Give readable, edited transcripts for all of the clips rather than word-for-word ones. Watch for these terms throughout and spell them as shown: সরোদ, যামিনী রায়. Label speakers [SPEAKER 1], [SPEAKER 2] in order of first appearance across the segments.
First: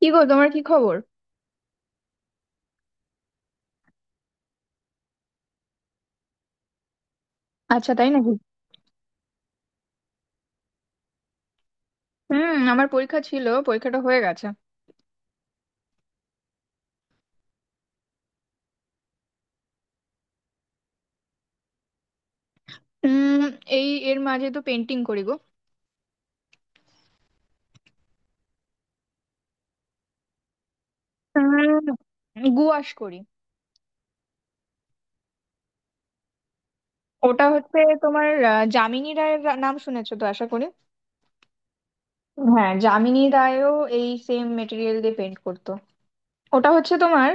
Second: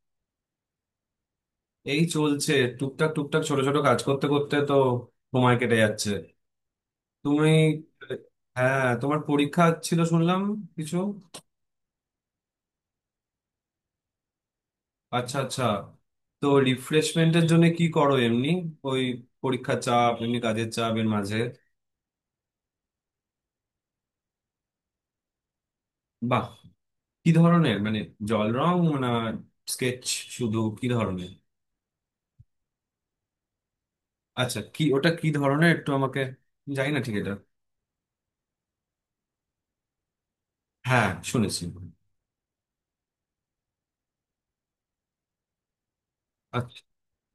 [SPEAKER 1] কি গো, তোমার কি খবর?
[SPEAKER 2] এই চলছে। টুকটাক টুকটাক, ছোট ছোট কাজ করতে করতে তো সময় কেটে যাচ্ছে। তুমি?
[SPEAKER 1] আচ্ছা, তাই নাকি?
[SPEAKER 2] হ্যাঁ, তোমার পরীক্ষা ছিল শুনলাম কিছু।
[SPEAKER 1] হুম, আমার পরীক্ষা ছিল, পরীক্ষাটা হয়ে গেছে।
[SPEAKER 2] আচ্ছা আচ্ছা। তো রিফ্রেশমেন্টের জন্য কি করো এমনি, ওই পরীক্ষার চাপ, এমনি কাজের চাপ এর মাঝে?
[SPEAKER 1] উম এই এর মাঝে তো পেন্টিং করি গো।
[SPEAKER 2] বাহ, কি ধরনের, মানে জল রং, না স্কেচ, শুধু কি ধরনের?
[SPEAKER 1] উম গুয়াশ করি।
[SPEAKER 2] আচ্ছা, কি ওটা, কি ধরনের একটু আমাকে, জানি না ঠিক এটা।
[SPEAKER 1] ওটা হচ্ছে তোমার, যামিনী রায়ের নাম শুনেছো তো আশা করি।
[SPEAKER 2] হ্যাঁ শুনেছি।
[SPEAKER 1] হ্যাঁ, যামিনী রায়ও এই সেম মেটেরিয়াল দিয়ে পেন্ট করতো। ওটা
[SPEAKER 2] আচ্ছা
[SPEAKER 1] হচ্ছে তোমার,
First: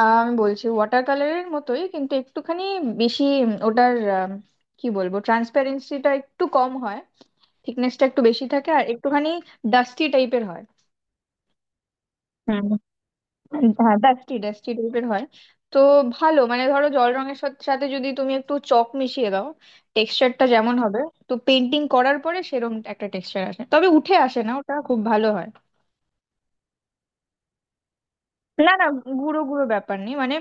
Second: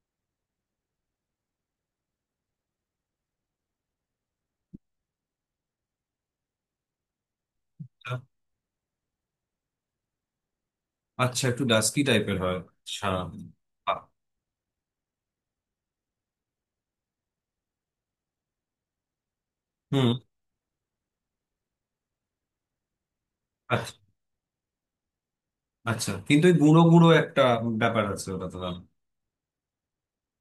[SPEAKER 1] আমি বলছি ওয়াটার কালারের মতোই কিন্তু একটুখানি বেশি, ওটার, কি বলবো, ট্রান্সপারেন্সিটা একটু কম হয়। থিকনেসটা একটু বেশি থাকে আর একটুখানি ডাস্টি টাইপের
[SPEAKER 2] আচ্ছা। একটু ডাস্কি টাইপের হয়?
[SPEAKER 1] হয়।
[SPEAKER 2] আচ্ছা।
[SPEAKER 1] হ্যাঁ, ডাস্টি ডাস্টি টাইপের হয়। তো ভালো, মানে ধরো জল রঙের সাথে সাথে যদি তুমি একটু চক মিশিয়ে দাও,
[SPEAKER 2] হুম।
[SPEAKER 1] টেক্সচারটা যেমন হবে, তো পেন্টিং করার পরে সেরকম একটা টেক্সচার আসে, তবে
[SPEAKER 2] আচ্ছা,
[SPEAKER 1] উঠে আসে না, ওটা খুব ভালো হয়।
[SPEAKER 2] আচ্ছা কিন্তু ওই গুঁড়ো গুঁড়ো একটা ব্যাপার আছে ওটা তো
[SPEAKER 1] না,
[SPEAKER 2] দাম।
[SPEAKER 1] না, গুঁড়ো গুঁড়ো ব্যাপার নেই, মানে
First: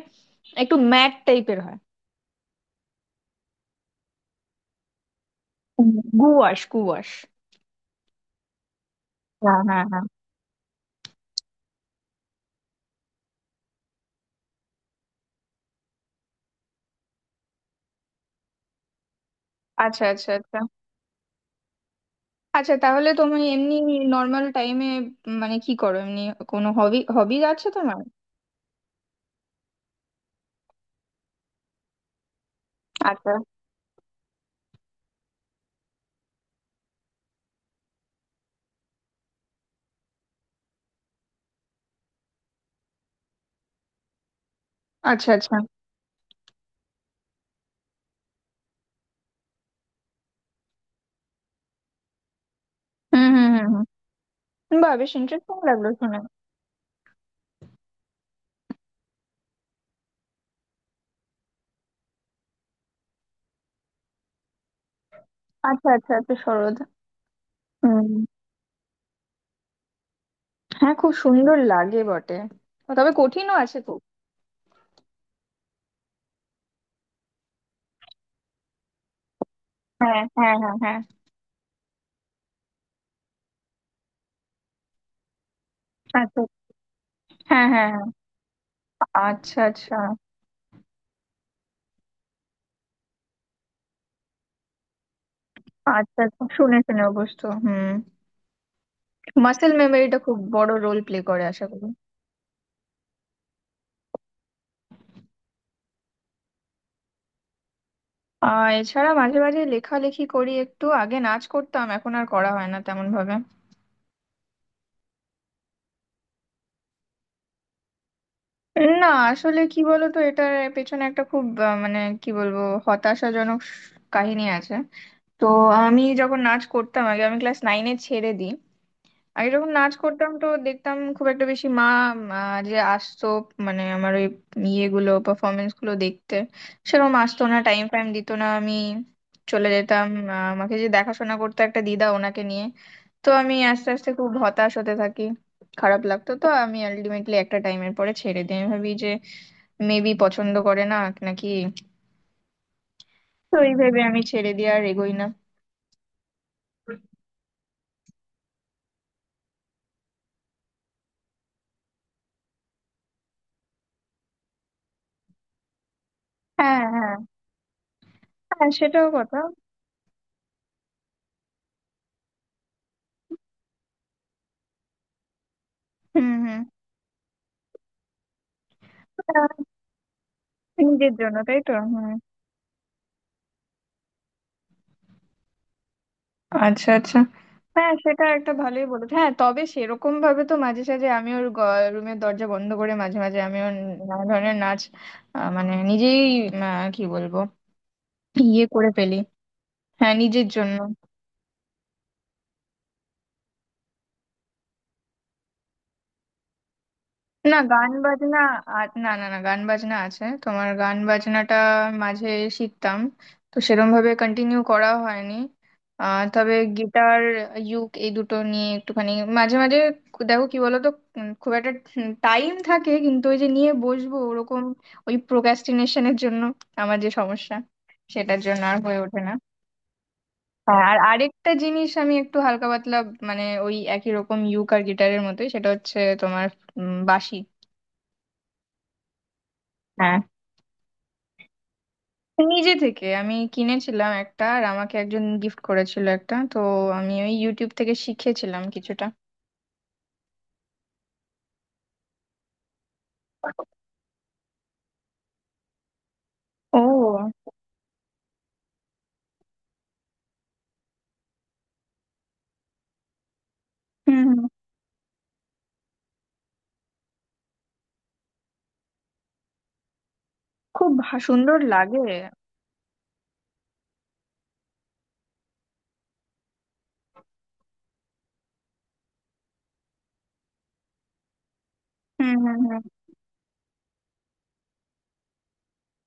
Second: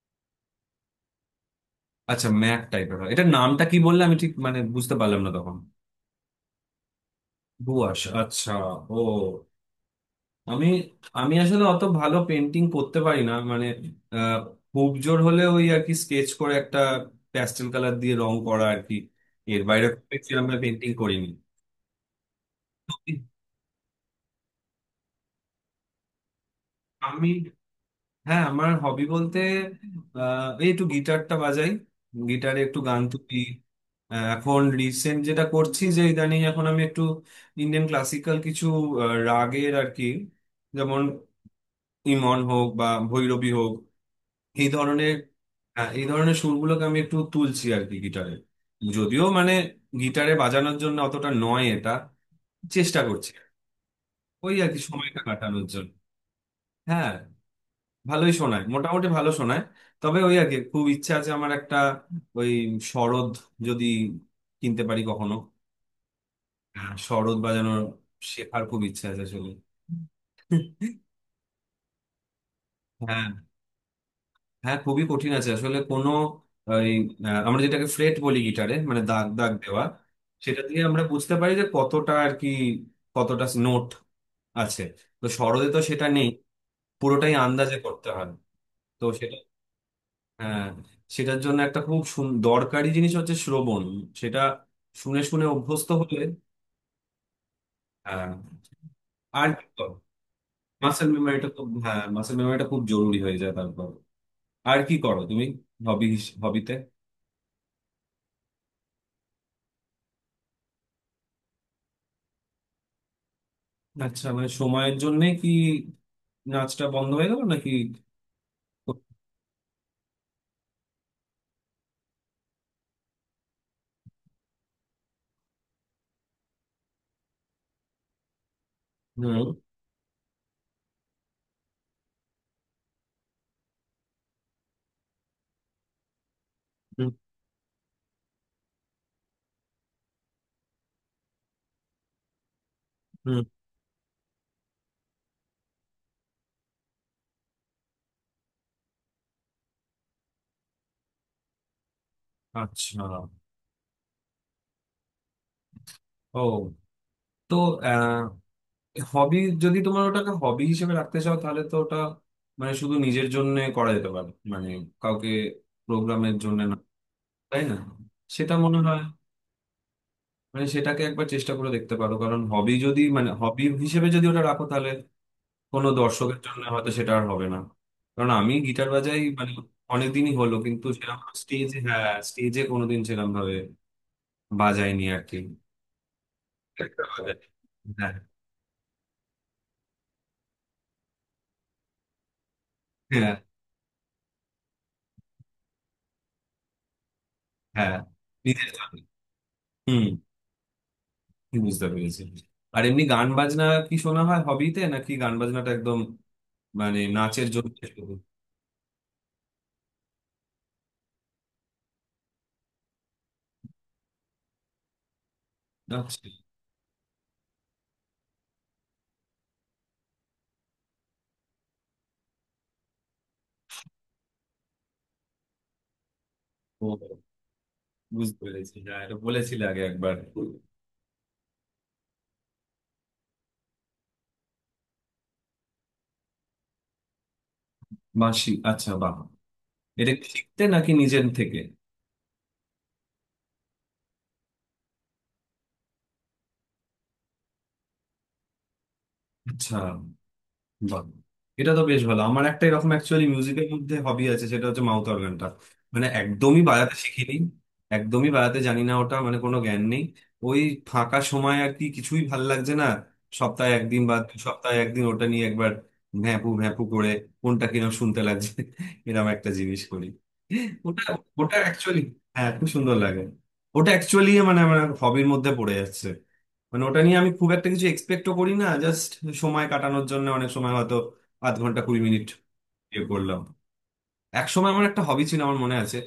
[SPEAKER 1] একটু ম্যাট টাইপের হয়।
[SPEAKER 2] আচ্ছা, ম্যাক টাইপের হয়। এটার নামটা কি বললে, আমি ঠিক মানে বুঝতে পারলাম না তখন।
[SPEAKER 1] হুম। Gouache, gouache.
[SPEAKER 2] দুয়াশ, আচ্ছা। ও।
[SPEAKER 1] হ্যাঁ, হ্যাঁ, হ্যাঁ।
[SPEAKER 2] আমি আমি আসলে অত ভালো পেন্টিং করতে পারি না, মানে আহ, খুব জোর হলে ওই আর কি স্কেচ করে একটা প্যাস্টেল কালার দিয়ে রং করা আর কি। এর বাইরে খুব
[SPEAKER 1] আচ্ছা, আচ্ছা,
[SPEAKER 2] বেশি আমরা
[SPEAKER 1] আচ্ছা।
[SPEAKER 2] পেন্টিং করিনি।
[SPEAKER 1] আচ্ছা,
[SPEAKER 2] তো
[SPEAKER 1] তাহলে তুমি এমনি নর্মাল টাইমে, মানে কি করো এমনি? কোনো হবি
[SPEAKER 2] আমি,
[SPEAKER 1] হবি আছে তোমার?
[SPEAKER 2] হ্যাঁ আমার হবি বলতে এই একটু গিটারটা বাজাই, গিটারে একটু গান
[SPEAKER 1] আচ্ছা,
[SPEAKER 2] তুলি। এখন রিসেন্ট যেটা করছি, যে ইদানিং এখন আমি একটু ইন্ডিয়ান ক্লাসিক্যাল কিছু রাগের আর কি, যেমন ইমন হোক বা ভৈরবী হোক, এই ধরনের।
[SPEAKER 1] আচ্ছা, আচ্ছা।
[SPEAKER 2] হ্যাঁ এই ধরনের সুরগুলোকে আমি একটু তুলছি আর কি গিটারে। যদিও মানে গিটারে বাজানোর জন্য অতটা নয়, এটা চেষ্টা
[SPEAKER 1] হুম,
[SPEAKER 2] করছি।
[SPEAKER 1] হুম, হুম,
[SPEAKER 2] ওই আর
[SPEAKER 1] হুম।
[SPEAKER 2] কি
[SPEAKER 1] বা, বেশ
[SPEAKER 2] সময়টা
[SPEAKER 1] ইন্টারেস্টিং
[SPEAKER 2] কাটানোর
[SPEAKER 1] লাগলো
[SPEAKER 2] জন্য।
[SPEAKER 1] শুনে।
[SPEAKER 2] হ্যাঁ, ভালোই শোনায়, মোটামুটি ভালো শোনায়। তবে ওই আগে খুব ইচ্ছা আছে আমার একটা, ওই সরোদ যদি কিনতে পারি কখনো।
[SPEAKER 1] আচ্ছা, আচ্ছা, আচ্ছা, সরোদ।
[SPEAKER 2] হ্যাঁ, সরোদ বাজানোর,
[SPEAKER 1] হুম।
[SPEAKER 2] শেখার খুব ইচ্ছা আছে আসলে।
[SPEAKER 1] হ্যাঁ, খুব সুন্দর লাগে বটে। তবে
[SPEAKER 2] হ্যাঁ,
[SPEAKER 1] কঠিনও আছে খুব।
[SPEAKER 2] হ্যাঁ খুবই কঠিন আছে আসলে। কোনো ওই আমরা যেটাকে ফ্রেট বলি গিটারে, মানে দাগ দাগ দেওয়া,
[SPEAKER 1] হ্যাঁ, হ্যাঁ,
[SPEAKER 2] সেটা
[SPEAKER 1] হ্যাঁ,
[SPEAKER 2] দিয়ে
[SPEAKER 1] হ্যাঁ।
[SPEAKER 2] আমরা বুঝতে পারি যে কতটা আর কি, কতটা নোট আছে। তো সরোদে তো সেটা নেই,
[SPEAKER 1] আচ্ছা।
[SPEAKER 2] পুরোটাই
[SPEAKER 1] হ্যাঁ,
[SPEAKER 2] আন্দাজে
[SPEAKER 1] হ্যাঁ, হ্যাঁ।
[SPEAKER 2] করতে হয়। তো
[SPEAKER 1] আচ্ছা আচ্ছা,
[SPEAKER 2] হ্যাঁ, সেটার জন্য একটা খুব দরকারি জিনিস হচ্ছে শ্রবণ। সেটা শুনে শুনে অভ্যস্ত হলে।
[SPEAKER 1] আচ্ছা। আচ্ছা, শুনে শুনে অবশ্য, হুম।
[SPEAKER 2] হ্যাঁ। আর কি
[SPEAKER 1] মাসেল
[SPEAKER 2] করো?
[SPEAKER 1] মেমোরিটা খুব বড় রোল
[SPEAKER 2] মাসেল
[SPEAKER 1] প্লে করে
[SPEAKER 2] মেমোরিটা
[SPEAKER 1] আশা
[SPEAKER 2] খুব,
[SPEAKER 1] করি।
[SPEAKER 2] হ্যাঁ মাসেল মেমোরিটা খুব জরুরি হয়ে যায় তারপর। আর কি করো তুমি, হবি, হবিতে?
[SPEAKER 1] আর এছাড়া মাঝে মাঝে লেখালেখি করি, একটু আগে নাচ করতাম, এখন আর করা হয় না তেমন ভাবে।
[SPEAKER 2] আচ্ছা, মানে সময়ের জন্য কি নাচটা বন্ধ হয়ে গেল নাকি?
[SPEAKER 1] না, আসলে কি বলতো, এটার পেছনে একটা খুব মানে কি বলবো, হতাশাজনক কাহিনী আছে। তো আমি যখন নাচ করতাম, আগে আমি ক্লাস নাইনে ছেড়ে দিই।
[SPEAKER 2] হুম
[SPEAKER 1] আগে যখন নাচ করতাম তো দেখতাম, খুব একটা বেশি মা যে আসতো, মানে আমার ওই ইয়েগুলো, পারফরমেন্স গুলো দেখতে
[SPEAKER 2] হুম
[SPEAKER 1] সেরকম আসতো না, টাইম ফাইম দিত না, আমি চলে যেতাম। আমাকে যে দেখাশোনা করতো একটা দিদা, ওনাকে নিয়ে। তো
[SPEAKER 2] হুম।
[SPEAKER 1] আমি আস্তে আস্তে খুব হতাশ হতে থাকি। খারাপ লাগতো, তো আমি আলটিমেটলি একটা টাইমের পরে ছেড়ে দিই। আমি ভাবি যে মেবি পছন্দ করে না নাকি।
[SPEAKER 2] আচ্ছা।
[SPEAKER 1] তো এই ভেবে আমি ছেড়ে দিয়ে আর এগোই না।
[SPEAKER 2] ও। তো আহ, হবি, যদি তোমার ওটাকে হবি হিসেবে রাখতে চাও তাহলে তো ওটা মানে শুধু নিজের জন্য করা যেতে পারে, মানে কাউকে, প্রোগ্রামের জন্য
[SPEAKER 1] হ্যাঁ,
[SPEAKER 2] না,
[SPEAKER 1] হ্যাঁ।
[SPEAKER 2] তাই না? সেটা
[SPEAKER 1] হ্যাঁ,
[SPEAKER 2] মনে হয়,
[SPEAKER 1] সেটাও কথা।
[SPEAKER 2] মানে সেটাকে একবার চেষ্টা করে দেখতে পারো, কারণ হবি যদি, মানে হবি হিসেবে যদি ওটা রাখো, তাহলে কোনো
[SPEAKER 1] হুম,
[SPEAKER 2] দর্শকের
[SPEAKER 1] হুম।
[SPEAKER 2] জন্য হয়তো সেটা আর হবে না। কারণ আমি গিটার বাজাই মানে
[SPEAKER 1] আহ,
[SPEAKER 2] অনেকদিনই হলো, কিন্তু
[SPEAKER 1] নিজের
[SPEAKER 2] সেরকম
[SPEAKER 1] জন্য, তাই তো,
[SPEAKER 2] স্টেজে,
[SPEAKER 1] হুম।
[SPEAKER 2] হ্যাঁ স্টেজে কোনোদিন সেরকম ভাবে বাজাইনি আর কি,
[SPEAKER 1] আচ্ছা,
[SPEAKER 2] একটা
[SPEAKER 1] আচ্ছা।
[SPEAKER 2] বাজাই।
[SPEAKER 1] হ্যাঁ,
[SPEAKER 2] হ্যাঁ
[SPEAKER 1] সেটা একটা ভালোই বলেছে, হ্যাঁ, তবে সেরকম ভাবে তো মাঝে সাঝে আমি ওর রুমের দরজা বন্ধ করে মাঝে
[SPEAKER 2] হ্যাঁ
[SPEAKER 1] মাঝে আমি ওর নানা ধরনের নাচ, মানে নিজেই, কি বলবো,
[SPEAKER 2] হ্যাঁ,
[SPEAKER 1] ইয়ে
[SPEAKER 2] নিজের
[SPEAKER 1] করে
[SPEAKER 2] জন্য।
[SPEAKER 1] ফেলি।
[SPEAKER 2] হুম,
[SPEAKER 1] হ্যাঁ, নিজের জন্য।
[SPEAKER 2] বুঝতে পেরেছি। আর এমনি গান বাজনা কি শোনা হয় হবিতে, নাকি গান বাজনাটা একদম মানে নাচের
[SPEAKER 1] না,
[SPEAKER 2] জন্য
[SPEAKER 1] গান
[SPEAKER 2] শুধু?
[SPEAKER 1] বাজনা, আর না, না, না, গান বাজনা আছে। তোমার গান বাজনাটা মাঝে শিখতাম, তো সেরম ভাবে কন্টিনিউ করা হয়নি।
[SPEAKER 2] নাচ।
[SPEAKER 1] তবে গিটার, ইউক, এই দুটো নিয়ে একটুখানি মাঝে মাঝে। দেখো কি বলতো, খুব একটা টাইম থাকে, কিন্তু ওই যে নিয়ে বসবো ওরকম, ওই প্রোক্রাস্টিনেশনের জন্য,
[SPEAKER 2] ও,
[SPEAKER 1] আমার যে সমস্যা,
[SPEAKER 2] বুঝতে
[SPEAKER 1] সেটার জন্য
[SPEAKER 2] পেরেছি।
[SPEAKER 1] আর হয়ে
[SPEAKER 2] হ্যাঁ, এটা
[SPEAKER 1] ওঠে না।
[SPEAKER 2] বলেছিলে আগে একবার।
[SPEAKER 1] হ্যাঁ, আর আরেকটা জিনিস আমি একটু হালকা পাতলা, মানে ওই একই রকম ইউক আর গিটারের মতোই, সেটা হচ্ছে তোমার বাঁশি।
[SPEAKER 2] বাঁশি, আচ্ছা বাহ। এটা
[SPEAKER 1] হ্যাঁ,
[SPEAKER 2] কি শিখতে নাকি নিজের থেকে?
[SPEAKER 1] নিজে থেকে আমি কিনেছিলাম একটা, আর আমাকে একজন গিফট করেছিল একটা, তো আমি ওই ইউটিউব থেকে শিখেছিলাম কিছুটা।
[SPEAKER 2] আচ্ছা। বাহ, এটা তো বেশ ভালো। আমার একটা এরকম অ্যাকচুয়ালি মিউজিকের মধ্যে হবি আছে, সেটা হচ্ছে মাউথ অর্গানটা। মানে একদমই বাজাতে
[SPEAKER 1] ও।
[SPEAKER 2] শিখিনি, একদমই বাজাতে জানি না ওটা, মানে কোনো জ্ঞান নেই। ওই ফাঁকা সময় আর কি কিছুই ভাল লাগছে না, সপ্তাহে একদিন বা
[SPEAKER 1] হুম,
[SPEAKER 2] দু
[SPEAKER 1] হুম।
[SPEAKER 2] সপ্তাহে একদিন ওটা নিয়ে একবার ভ্যাঁপু ভ্যাঁপু করে, কোনটা কিনা শুনতে লাগছে এরকম একটা জিনিস করি।
[SPEAKER 1] খুব
[SPEAKER 2] ওটা, ওটা
[SPEAKER 1] সুন্দর
[SPEAKER 2] অ্যাকচুয়ালি
[SPEAKER 1] লাগে।
[SPEAKER 2] হ্যাঁ খুব সুন্দর লাগে। ওটা অ্যাকচুয়ালি মানে আমার হবির মধ্যে পড়ে যাচ্ছে। মানে ওটা নিয়ে আমি খুব একটা কিছু এক্সপেক্টও করি না, জাস্ট সময় কাটানোর জন্য। অনেক সময় হয়তো আধ ঘন্টা কুড়ি মিনিট
[SPEAKER 1] হুম, হুম, হুম।
[SPEAKER 2] ইয়ে করলাম। এক সময় আমার একটা হবি ছিল, আমার মনে আছে।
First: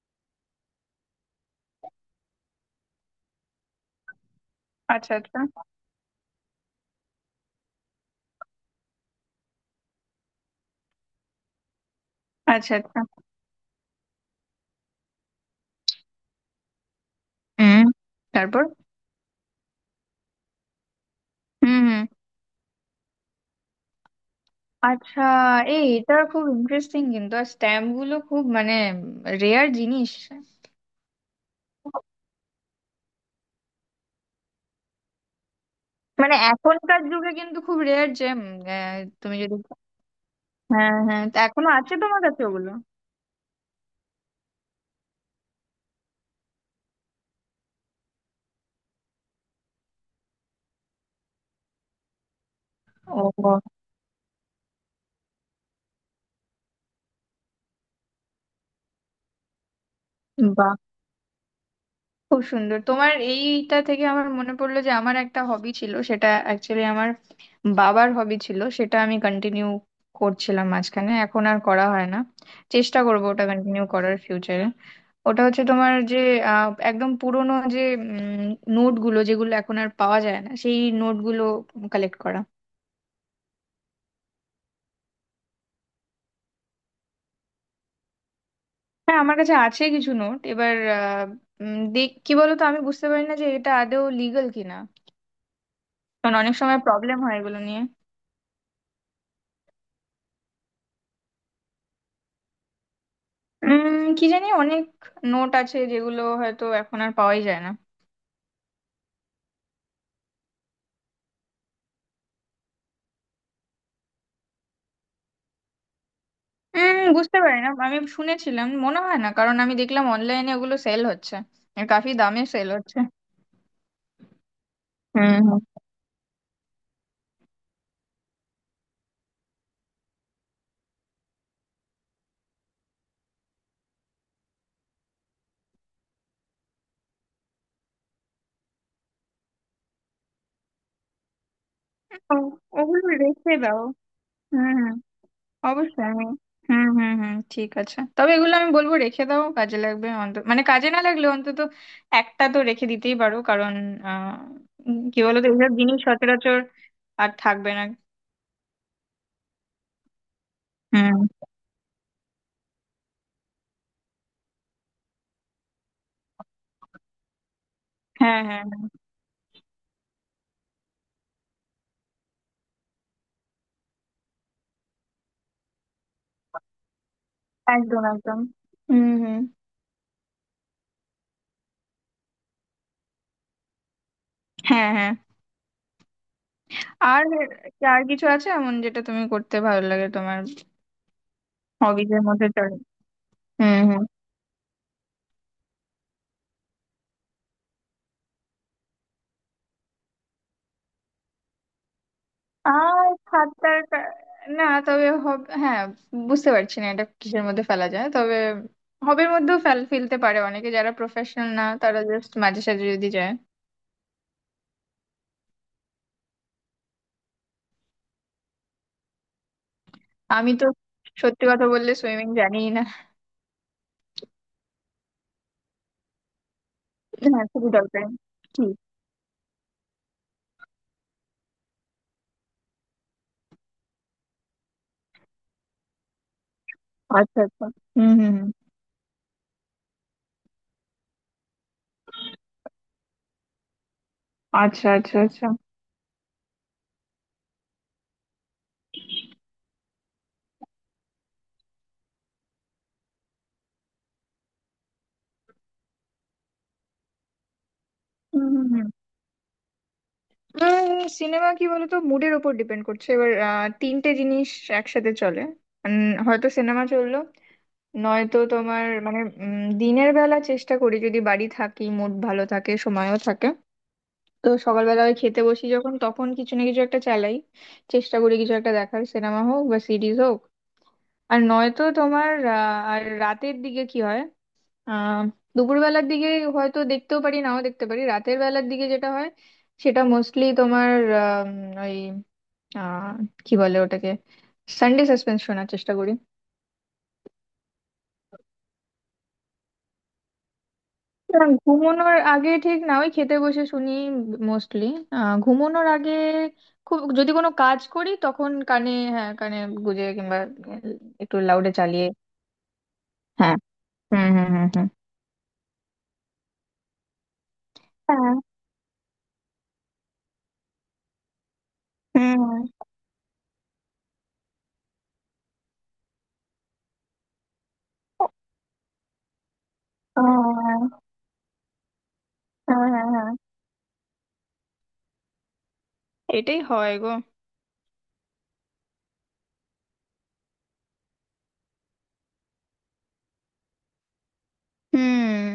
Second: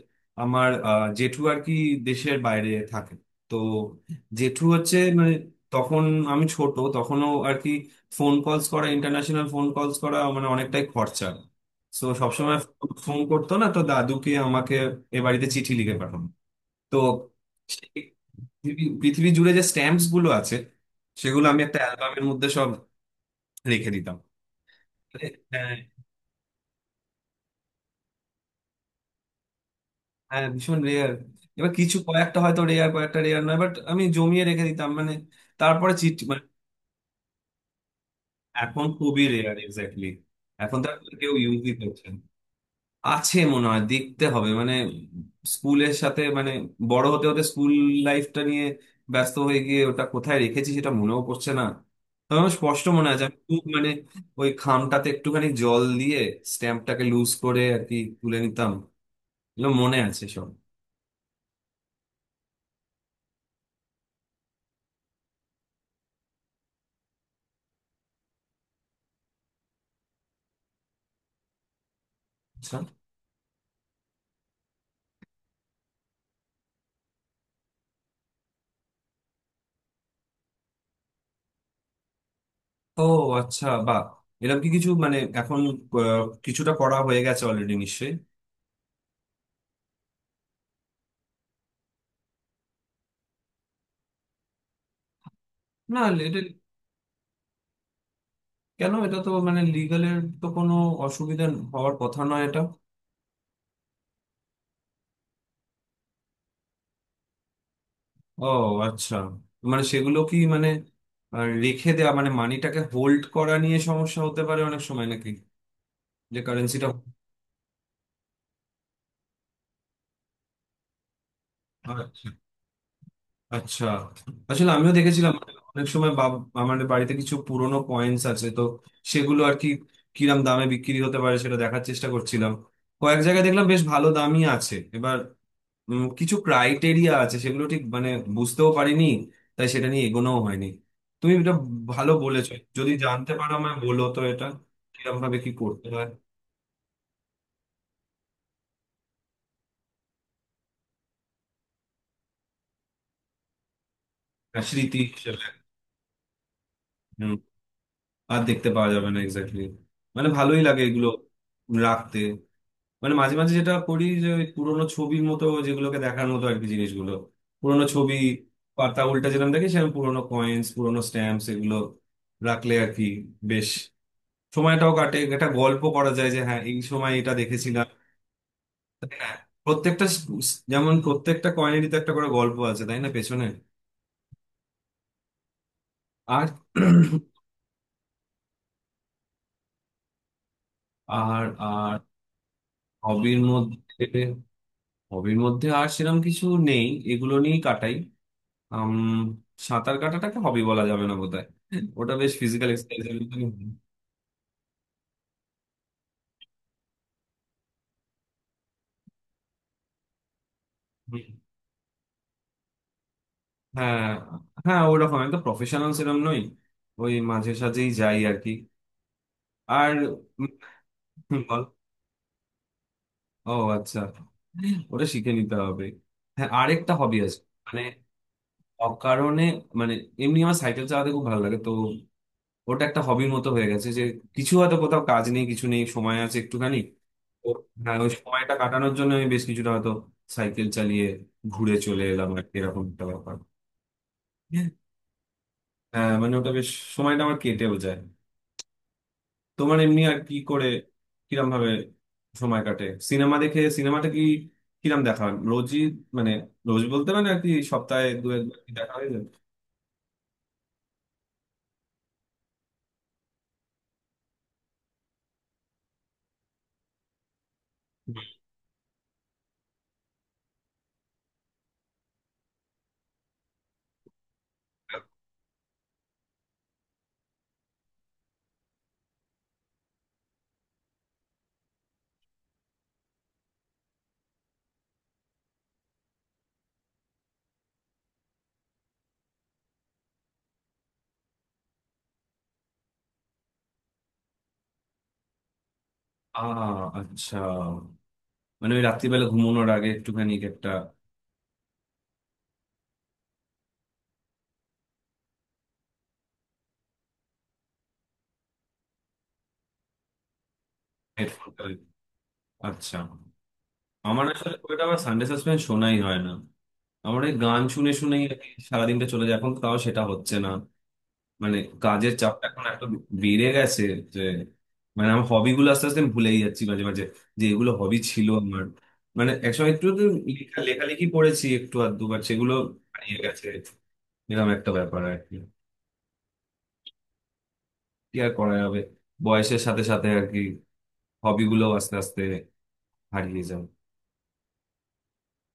[SPEAKER 2] আমার জেঠু আর কি দেশের বাইরে থাকে, তো জেঠু হচ্ছে
[SPEAKER 1] আচ্ছা,
[SPEAKER 2] মানে,
[SPEAKER 1] আচ্ছা,
[SPEAKER 2] তখন আমি ছোট তখনও আর কি, ফোন কলস করা, ইন্টারন্যাশনাল ফোন কলস করা মানে অনেকটাই খরচা। তো সবসময়
[SPEAKER 1] আচ্ছা। আচ্ছা।
[SPEAKER 2] ফোন করতো না, তো দাদুকে আমাকে এ বাড়িতে চিঠি লিখে পাঠানো। তো
[SPEAKER 1] হুম।
[SPEAKER 2] সে-
[SPEAKER 1] তারপর?
[SPEAKER 2] পৃথিবী জুড়ে যে স্ট্যাম্পস গুলো আছে সেগুলো আমি
[SPEAKER 1] হুম,
[SPEAKER 2] একটা
[SPEAKER 1] হুম।
[SPEAKER 2] অ্যালবামের মধ্যে সব রেখে দিতাম,
[SPEAKER 1] আচ্ছা।
[SPEAKER 2] মানে, হ্যাঁ।
[SPEAKER 1] এই, এটা খুব ইন্টারেস্টিং, কিন্তু আর স্ট্যাম্প গুলো খুব মানে রেয়ার জিনিস।
[SPEAKER 2] হ্যাঁ, ভীষণ রেয়ার। এবার কিছু কয়েকটা হয়তো রেয়ার, কয়েকটা রেয়ার নয়, বাট আমি জমিয়ে রেখে দিতাম। মানে তারপরে চিঠি
[SPEAKER 1] মানে
[SPEAKER 2] মানে,
[SPEAKER 1] এখনকার যুগে কিন্তু খুব রেয়ার যে,
[SPEAKER 2] এখন
[SPEAKER 1] আহ,
[SPEAKER 2] খুবই
[SPEAKER 1] তুমি যদি,
[SPEAKER 2] রেয়ার, এক্স্যাক্টলি। এখন
[SPEAKER 1] হ্যাঁ,
[SPEAKER 2] তার
[SPEAKER 1] হ্যাঁ,
[SPEAKER 2] কেউ
[SPEAKER 1] তা এখনো
[SPEAKER 2] ইউজই
[SPEAKER 1] আছে
[SPEAKER 2] করছে।
[SPEAKER 1] তোমার কাছে ওগুলো?
[SPEAKER 2] আছে মনে হয়, দেখতে হবে, মানে স্কুলের সাথে মানে বড় হতে হতে স্কুল লাইফটা নিয়ে ব্যস্ত হয়ে গিয়ে ওটা কোথায় রেখেছি সেটা মনেও পড়ছে না। তবে আমার স্পষ্ট মনে আছে, আমি
[SPEAKER 1] ও,
[SPEAKER 2] খুব মানে ওই খামটাতে একটুখানি জল দিয়ে স্ট্যাম্পটাকে লুজ করে আর কি তুলে নিতাম। এগুলো মনে আছে সব।
[SPEAKER 1] বাহ। খুব সুন্দর, তোমার এইটা থেকে আমার মনে পড়লো যে আমার একটা হবি ছিল, সেটা অ্যাকচুয়ালি আমার বাবার হবি ছিল, সেটা আমি কন্টিনিউ করছিলাম মাঝখানে, এখন আর করা হয় না।
[SPEAKER 2] আচ্ছা।
[SPEAKER 1] চেষ্টা করবো ওটা কন্টিনিউ করার ফিউচারে। ওটা হচ্ছে তোমার যে, একদম পুরোনো যে নোটগুলো, যেগুলো এখন আর পাওয়া যায় না, সেই নোটগুলো কালেক্ট করা।
[SPEAKER 2] ও। আচ্ছা বা এরকম কি কিছু মানে এখন, কিছুটা করা হয়ে গেছে অলরেডি নিশ্চয়ই?
[SPEAKER 1] হ্যাঁ, আমার কাছে আছে কিছু নোট, এবার দেখ কি বলতো, আমি বুঝতে পারি না যে এটা আদৌ লিগাল কিনা।
[SPEAKER 2] না,
[SPEAKER 1] কারণ
[SPEAKER 2] এটা
[SPEAKER 1] অনেক সময় প্রবলেম হয় এগুলো নিয়ে।
[SPEAKER 2] কেন, এটা তো মানে লিগালের তো কোনো অসুবিধা হওয়ার কথা নয় এটা।
[SPEAKER 1] কি জানি, অনেক নোট আছে যেগুলো হয়তো এখন আর পাওয়াই যায় না।
[SPEAKER 2] ও, আচ্ছা। মানে সেগুলো কি মানে আর রেখে দেওয়া, মানে মানিটাকে হোল্ড করা নিয়ে সমস্যা হতে পারে অনেক সময় নাকি, যে কারেন্সিটা?
[SPEAKER 1] বুঝতে পারি না, আমি শুনেছিলাম, মনে হয় না, কারণ আমি দেখলাম অনলাইনে ওগুলো সেল হচ্ছে, আর কাফি
[SPEAKER 2] আচ্ছা,
[SPEAKER 1] দামে সেল হচ্ছে।
[SPEAKER 2] আচ্ছা। আসলে আমিও দেখেছিলাম
[SPEAKER 1] হুম,
[SPEAKER 2] মানে
[SPEAKER 1] হুম।
[SPEAKER 2] অনেক সময় বাব, আমাদের বাড়িতে কিছু পুরনো কয়েন্স আছে তো, সেগুলো আর কি কিরাম দামে বিক্রি হতে পারে সেটা দেখার চেষ্টা করছিলাম। কয়েক জায়গায় দেখলাম বেশ ভালো দামই আছে। এবার কিছু ক্রাইটেরিয়া আছে, সেগুলো ঠিক মানে বুঝতেও পারিনি, তাই সেটা নিয়ে এগোনোও হয়নি। তুমি এটা ভালো বলেছো, যদি
[SPEAKER 1] ওগুলো
[SPEAKER 2] জানতে
[SPEAKER 1] রেখে
[SPEAKER 2] পারো আমায়
[SPEAKER 1] দাও।
[SPEAKER 2] বলো তো এটা
[SPEAKER 1] হুম, হুম।
[SPEAKER 2] কিরকম ভাবে কি করতে
[SPEAKER 1] অবশ্যই
[SPEAKER 2] হয়।
[SPEAKER 1] আমি। হুম, হুম, হুম, ঠিক আছে, তবে এগুলো আমি বলবো রেখে দাও, কাজে লাগবে অন্তত, মানে কাজে না লাগলে অন্তত একটা তো রেখে দিতেই পারো, কারণ আহ
[SPEAKER 2] হ্যাঁ, স্মৃতি
[SPEAKER 1] কি
[SPEAKER 2] হিসেবে।
[SPEAKER 1] বলতো, এইসব জিনিস সচরাচর আর
[SPEAKER 2] হুম,
[SPEAKER 1] থাকবে না।
[SPEAKER 2] আর দেখতে পাওয়া যাবে না, এক্স্যাক্টলি। মানে ভালোই লাগে এগুলো
[SPEAKER 1] হুম।
[SPEAKER 2] রাখতে। মানে মাঝে মাঝে যেটা করি, যে ওই পুরোনো ছবির মতো যেগুলোকে দেখার মতো আর কি জিনিসগুলো, পুরোনো ছবি
[SPEAKER 1] হ্যাঁ, হ্যাঁ।
[SPEAKER 2] পাতা উল্টা যেরকম দেখি, সেরকম পুরোনো কয়েন্স, পুরোনো স্ট্যাম্পস এগুলো রাখলে আর কি বেশ, সময়টাও কাটে, একটা গল্প করা যায় যে হ্যাঁ এই সময় এটা দেখেছিলাম।
[SPEAKER 1] একদম, একদম। হুম, হুম।
[SPEAKER 2] প্রত্যেকটা যেমন প্রত্যেকটা কয়েনেরই তো একটা করে গল্প আছে, তাই না, পেছনে।
[SPEAKER 1] হ্যাঁ, হ্যাঁ।
[SPEAKER 2] আর
[SPEAKER 1] আর কি, আর কিছু আছে এমন যেটা তুমি করতে ভালো লাগে, তোমার
[SPEAKER 2] আর আর,
[SPEAKER 1] হবিজ এর মধ্যে চলে?
[SPEAKER 2] হবির
[SPEAKER 1] হুম, হুম।
[SPEAKER 2] মধ্যে, হবির মধ্যে আর সেরকম কিছু নেই, এগুলো নিয়েই কাটাই। আম, সাঁতার কাটাটাকে হবি বলা যাবে না বোধহয়, ওটা বেশ ফিজিক্যাল এক্সারসাইজ।
[SPEAKER 1] আর সাঁতার না, তবে হ্যাঁ, বুঝতে পারছি না এটা কিসের মধ্যে ফেলা যায়, তবে হবির মধ্যেও ফেলতে পারে অনেকে, যারা প্রফেশনাল না তারা জাস্ট মাঝে সাঝে যদি যায়।
[SPEAKER 2] হ্যাঁ, হ্যাঁ ওরকম একদম প্রফেশনাল সেরকম নই, ওই মাঝে সাঝেই যাই আর কি।
[SPEAKER 1] আমি তো, সত্যি
[SPEAKER 2] আর,
[SPEAKER 1] কথা বললে, সুইমিং জানিই না।
[SPEAKER 2] ও, আচ্ছা। ওটা শিখে নিতে হবে। হ্যাঁ আরেকটা হবি আছে,
[SPEAKER 1] হ্যাঁ, খুবই
[SPEAKER 2] মানে
[SPEAKER 1] দরকারি। কি?
[SPEAKER 2] অকারণে মানে এমনি আমার সাইকেল চালাতে খুব ভালো লাগে তো। ওটা একটা হবির মতো হয়ে গেছে, যে কিছু হয়তো কোথাও কাজ নেই, কিছু নেই, সময় আছে একটুখানি,
[SPEAKER 1] আচ্ছা,
[SPEAKER 2] তো
[SPEAKER 1] আচ্ছা।
[SPEAKER 2] হ্যাঁ ওই
[SPEAKER 1] হুম, হুম, হুম।
[SPEAKER 2] সময়টা কাটানোর জন্য আমি বেশ কিছুটা হয়তো সাইকেল চালিয়ে ঘুরে চলে এলাম আর কি, এরকম একটা ব্যাপার।
[SPEAKER 1] আচ্ছা, আচ্ছা, আচ্ছা।
[SPEAKER 2] হ্যাঁ মানে ওটা বেশ, সময়টা আমার কেটেও যায়। তোমার এমনি আর কি করে, কিরম ভাবে সময় কাটে? সিনেমা দেখে, সিনেমাটা কি কিরম দেখা হয় রোজই, মানে রোজ বলতে মানে আর কি সপ্তাহে দু
[SPEAKER 1] হুম,
[SPEAKER 2] একবার
[SPEAKER 1] হুম,
[SPEAKER 2] কি
[SPEAKER 1] হুম।
[SPEAKER 2] দেখা হয়ে যায়?
[SPEAKER 1] সিনেমা কি বলতো, মুডের ওপর ডিপেন্ড করছে, এবার তিনটে জিনিস একসাথে চলে। হয়তো সিনেমা চললো, নয়তো তোমার মানে, দিনের বেলা চেষ্টা করি যদি বাড়ি থাকি, মুড ভালো থাকে, সময়ও থাকে। তো সকালবেলা ওই খেতে বসি যখন, তখন কিছু না কিছু একটা চালাই। চেষ্টা করি কিছু একটা দেখার, সিনেমা হোক বা সিরিজ হোক। আর নয়তো তোমার, আর রাতের দিকে কি হয়, আহ দুপুরবেলার দিকে হয়তো দেখতেও পারি, নাও দেখতে পারি, রাতের বেলার দিকে যেটা হয় সেটা মোস্টলি তোমার, আহ কি বলে ওটাকে, সানডে সাসপেন্স শোনার চেষ্টা করি।
[SPEAKER 2] আ, আচ্ছা। মানে ওই রাত্রিবেলা ঘুমানোর আগে একটুখানি একটা,
[SPEAKER 1] না, ঘুমানোর আগে ঠিক না, ওই খেতে বসে শুনি মোস্টলি। ঘুমানোর আগে খুব যদি কোনো কাজ করি, তখন কানে, হ্যাঁ কানে গুজে, কিংবা একটু
[SPEAKER 2] হেডফোন।
[SPEAKER 1] লাউডে চালিয়ে।
[SPEAKER 2] আচ্ছা।
[SPEAKER 1] হ্যাঁ।
[SPEAKER 2] আমার
[SPEAKER 1] হুম, হুম,
[SPEAKER 2] আসলে
[SPEAKER 1] হুম,
[SPEAKER 2] খুব একটা,
[SPEAKER 1] হুম।
[SPEAKER 2] আমার সানডে সাসপেন্স শোনাই হয় না। আমার এই গান শুনে শুনেই
[SPEAKER 1] হ্যাঁ।
[SPEAKER 2] আর কি সারাদিনটা চলে যায়, এখন তো তাও সেটা হচ্ছে না। মানে কাজের
[SPEAKER 1] হুম,
[SPEAKER 2] চাপটা
[SPEAKER 1] হুম।
[SPEAKER 2] এখন এত বেড়ে গেছে যে, মানে আমার হবি গুলো আস্তে আস্তে আমি ভুলেই যাচ্ছি, মাঝে মাঝে যে এগুলো হবি
[SPEAKER 1] ও,
[SPEAKER 2] ছিল আমার। মানে একসময় একটু তো লেখা
[SPEAKER 1] হ্যাঁ,
[SPEAKER 2] লেখালেখি পড়েছি একটু আর দুবার, সেগুলো
[SPEAKER 1] হ্যাঁ, হ্যাঁ, হ্যাঁ,
[SPEAKER 2] হারিয়ে
[SPEAKER 1] হ্যাঁ।
[SPEAKER 2] গেছে, এরকম একটা ব্যাপার আর কি।
[SPEAKER 1] এটাই হয় গো।
[SPEAKER 2] কি আর করা যাবে, বয়সের সাথে সাথে আর কি হবি গুলো আস্তে আস্তে হারিয়ে যাবে।
[SPEAKER 1] হুম।